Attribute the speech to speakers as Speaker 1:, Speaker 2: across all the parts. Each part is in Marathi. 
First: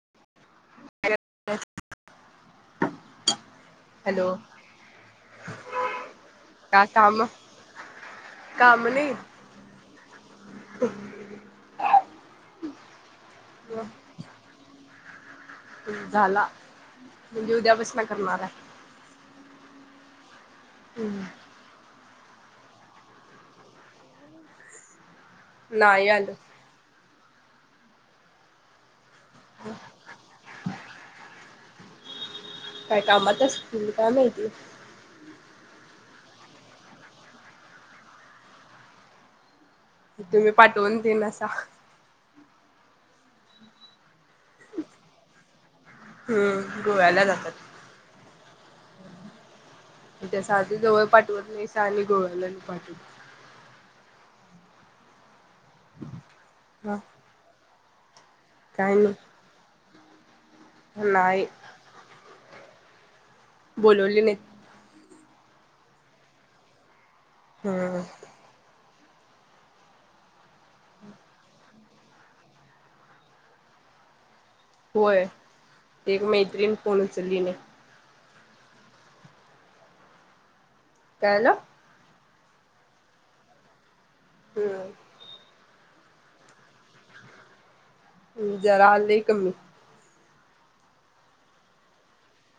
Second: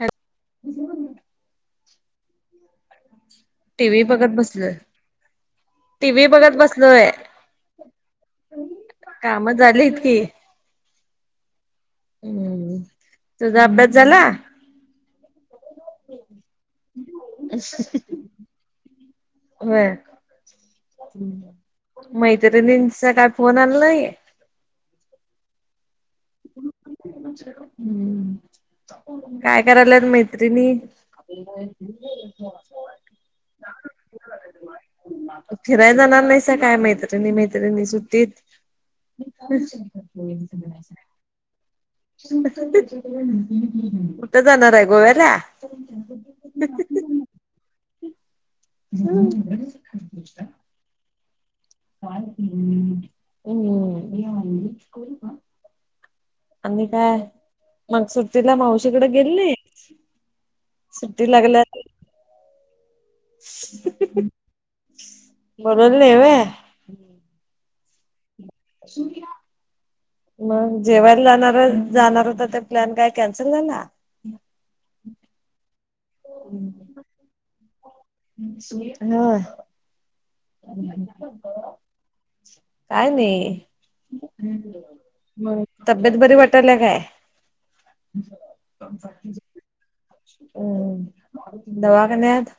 Speaker 1: हॅ [unintelligible]
Speaker 2: [inaudible]
Speaker 1: टीव्ही बघत बसलोय, टीव्ही बघत
Speaker 2: का
Speaker 1: बसलोय.
Speaker 2: काम काम नाही
Speaker 1: काम झालीत की. हम्म, तुझा अभ्यास झाला?
Speaker 2: झाला, म्हणजे उद्यापासन करणार आहे.
Speaker 1: व्हय. मैत्रिणींचा काय फोन आला नाही?
Speaker 2: नाही आल.
Speaker 1: हम्म, काय करायल्यात मैत्र -त्रिणी
Speaker 2: काय कामात असतील काय माहिती?
Speaker 1: फिरायला जाणार नाहीसा काय मैत्रिणी मैत्रिणी सुट्टीत?
Speaker 2: तुम्ही पाठवून दिनासा.
Speaker 1: कुठं जाणार आहे गोव्याला?
Speaker 2: हम्म गोव्याला जातात
Speaker 1: हम [unintelligible]
Speaker 2: त्याच्या आधी जवळ पाठवत नाहीसा आणि गोव्याला पाठव
Speaker 1: हम्म [unintelligible] आणि
Speaker 2: ह
Speaker 1: काय मग सुट्टीला मावशीकडे गेली नाही? सुट्टी
Speaker 2: नाही
Speaker 1: लागल्या-
Speaker 2: बोलवले नाहीत
Speaker 1: [unintelligible]
Speaker 2: हम्म
Speaker 1: मग जेवायला जाणार जाणार होता ते प्लॅन काय कॅन्सल झाला?
Speaker 2: होय एक मैत्रीण फोन उचललीनय
Speaker 1: हा
Speaker 2: काय झालं
Speaker 1: काय नाही
Speaker 2: हम्म
Speaker 1: तब्येत बरी वाटाल्या काय?
Speaker 2: जरा आलंय
Speaker 1: [inaudible]
Speaker 2: कमी
Speaker 1: हम्म दवाखाण्यात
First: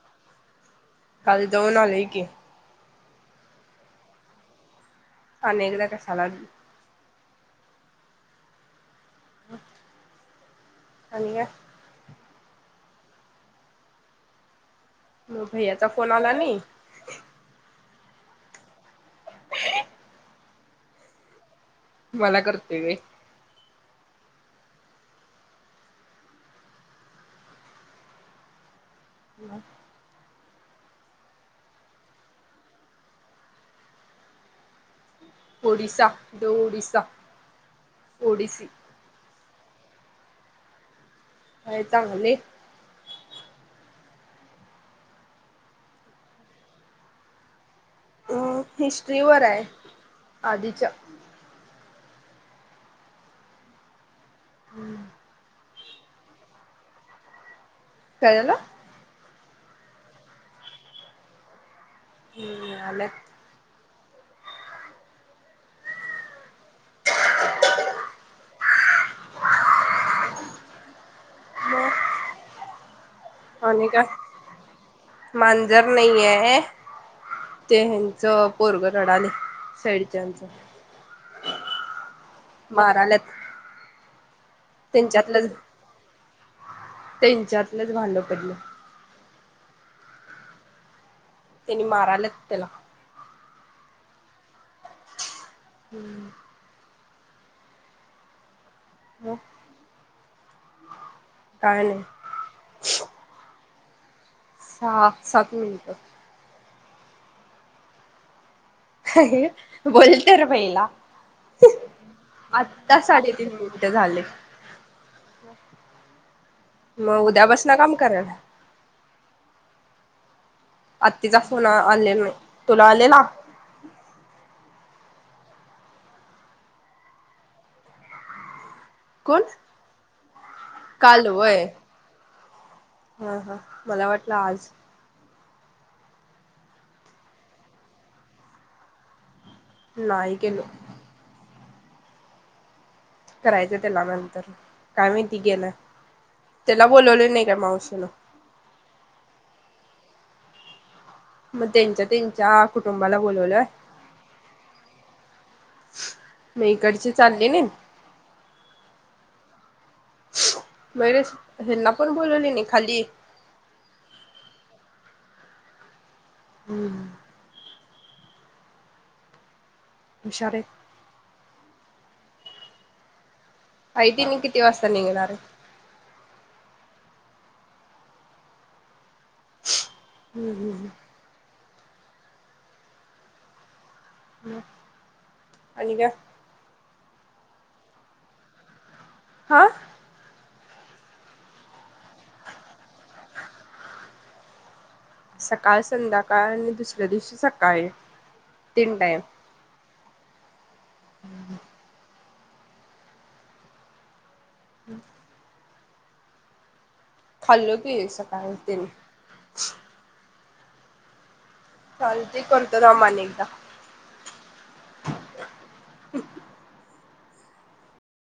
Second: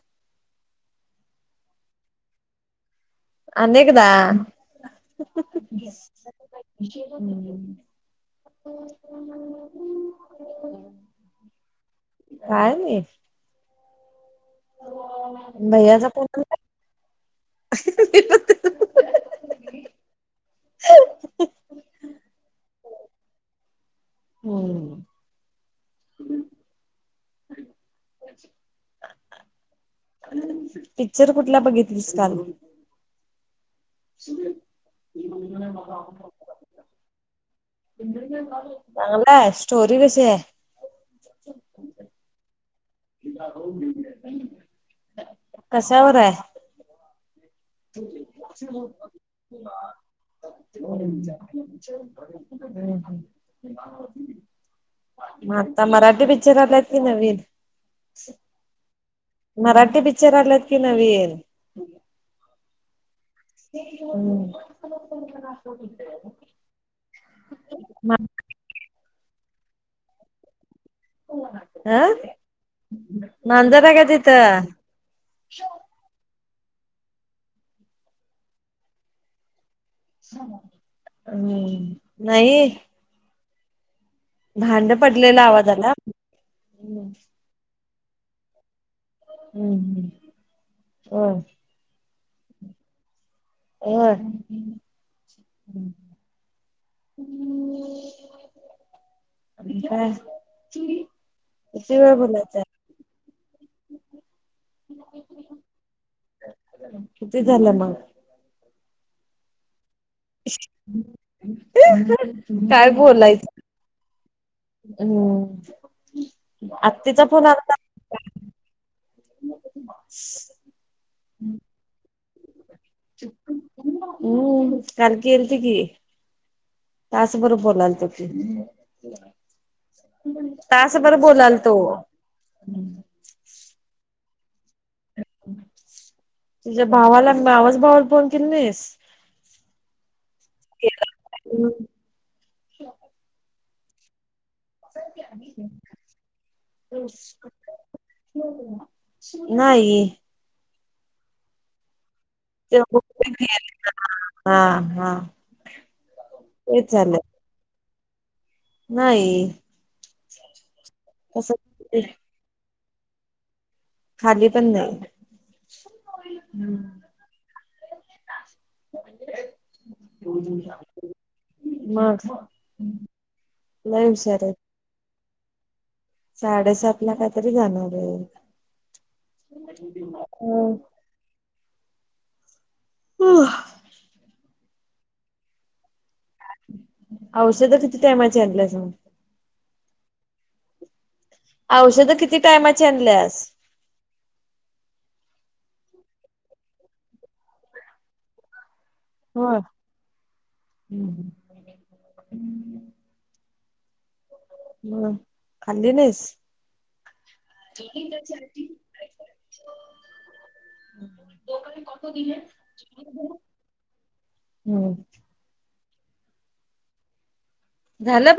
Speaker 2: काल जाऊन आलेय की.
Speaker 1: आणि एकदा
Speaker 2: आणि एकदा कशाला?
Speaker 1: [unintelligible]
Speaker 2: [inaudible] आणि काय?
Speaker 1: काय नाही.
Speaker 2: मग
Speaker 1: भैयाचा
Speaker 2: फोन आला नाही
Speaker 1: [unintelligible] [inaudible]
Speaker 2: मला करतोय व्हय.
Speaker 1: हम्म हम् [inaudible]
Speaker 2: ब
Speaker 1: पिक्चर कुठला बघितलीस काल ह
Speaker 2: ओडिसा ओडिसा ओडिसी
Speaker 1: चांगलाय स्टोरी कशी आहे.
Speaker 2: होय चांगलीय.
Speaker 1: कशावर आहे? [inaudible]
Speaker 2: अ
Speaker 1: हम्म
Speaker 2: हिस्ट्री वर आहे आधीच्या
Speaker 1: हम्म मग आता मराठी ब- पिक्चर आलायत की नवीन.
Speaker 2: काय झाला
Speaker 1: मराठी पिक्चर आलेत की नवीन
Speaker 2: ह हलत
Speaker 1: हम् म
Speaker 2: मग
Speaker 1: आं
Speaker 2: आणि का मांजर नाही आहे. ते हच पोरग रडाले साईड
Speaker 1: हम्
Speaker 2: मार आलात.
Speaker 1: भांड पडलेला आवाजला
Speaker 2: इच भांडं पडलं
Speaker 1: हम्म हम् ह
Speaker 2: त्यानी मारालात त्याला
Speaker 1: हो
Speaker 2: हम्म
Speaker 1: हम्म
Speaker 2: मग काय
Speaker 1: कती
Speaker 2: नाही
Speaker 1: व बला
Speaker 2: ह सात मिलत
Speaker 1: किती झालं मग
Speaker 2: ह बोल तर बईला आत्ता साडेतीीन मिनिट झाले
Speaker 1: हम्
Speaker 2: मग उद्यासन काम करायला आत् तिचा फोन आलेला नाही तुला आलेला
Speaker 1: हम् काल की एलती की त्याच बरोबर बोलायल त की
Speaker 2: कोण?
Speaker 1: तासबर
Speaker 2: काल
Speaker 1: बोलाल
Speaker 2: व्हय.
Speaker 1: तो
Speaker 2: हा हा मला वाटलं आज
Speaker 1: तुझ्या भावाला मावाच भावाला बोन केली नाहीस
Speaker 2: नाहीय गेलो
Speaker 1: हम्
Speaker 2: करायचं त्याला नंतर काय माहिती गेलं त्याला बोोलवले नाही का मावशीनं
Speaker 1: नाही
Speaker 2: मग त्यांच त्यांच्या
Speaker 1: ते
Speaker 2: कुटुंबाला बोलवलय
Speaker 1: हा हा
Speaker 2: मी
Speaker 1: तेच
Speaker 2: इकडचे
Speaker 1: झालं
Speaker 2: चालले ना
Speaker 1: नाही
Speaker 2: माैरे
Speaker 1: तस
Speaker 2: हेना पण बोलवली नाही खाली
Speaker 1: खाली पण नाही
Speaker 2: हम्म हुशार आहेत.
Speaker 1: मग लय
Speaker 2: ऐ तन
Speaker 1: हुशार आहेत.
Speaker 2: किती वाजता निघणारे
Speaker 1: साडेसात ला काहीतरी जाणार आहे
Speaker 2: हम्म
Speaker 1: अ
Speaker 2: हम्म.
Speaker 1: व
Speaker 2: आणि का
Speaker 1: औषध किती टायमाचे आणल्या जाऊ
Speaker 2: हा
Speaker 1: औषधं किती टायमाची आणल्यास
Speaker 2: ह सकाळ संध्याकाळ आणि दुसऱ्या दिवशी सकाळी तीन टाइम
Speaker 1: हो ह् हम खाल्ली नाहीस
Speaker 2: खल्लो हो की सकाय दिल
Speaker 1: हम्
Speaker 2: चाल ते करतो राम अनेकदा
Speaker 1: हम झालं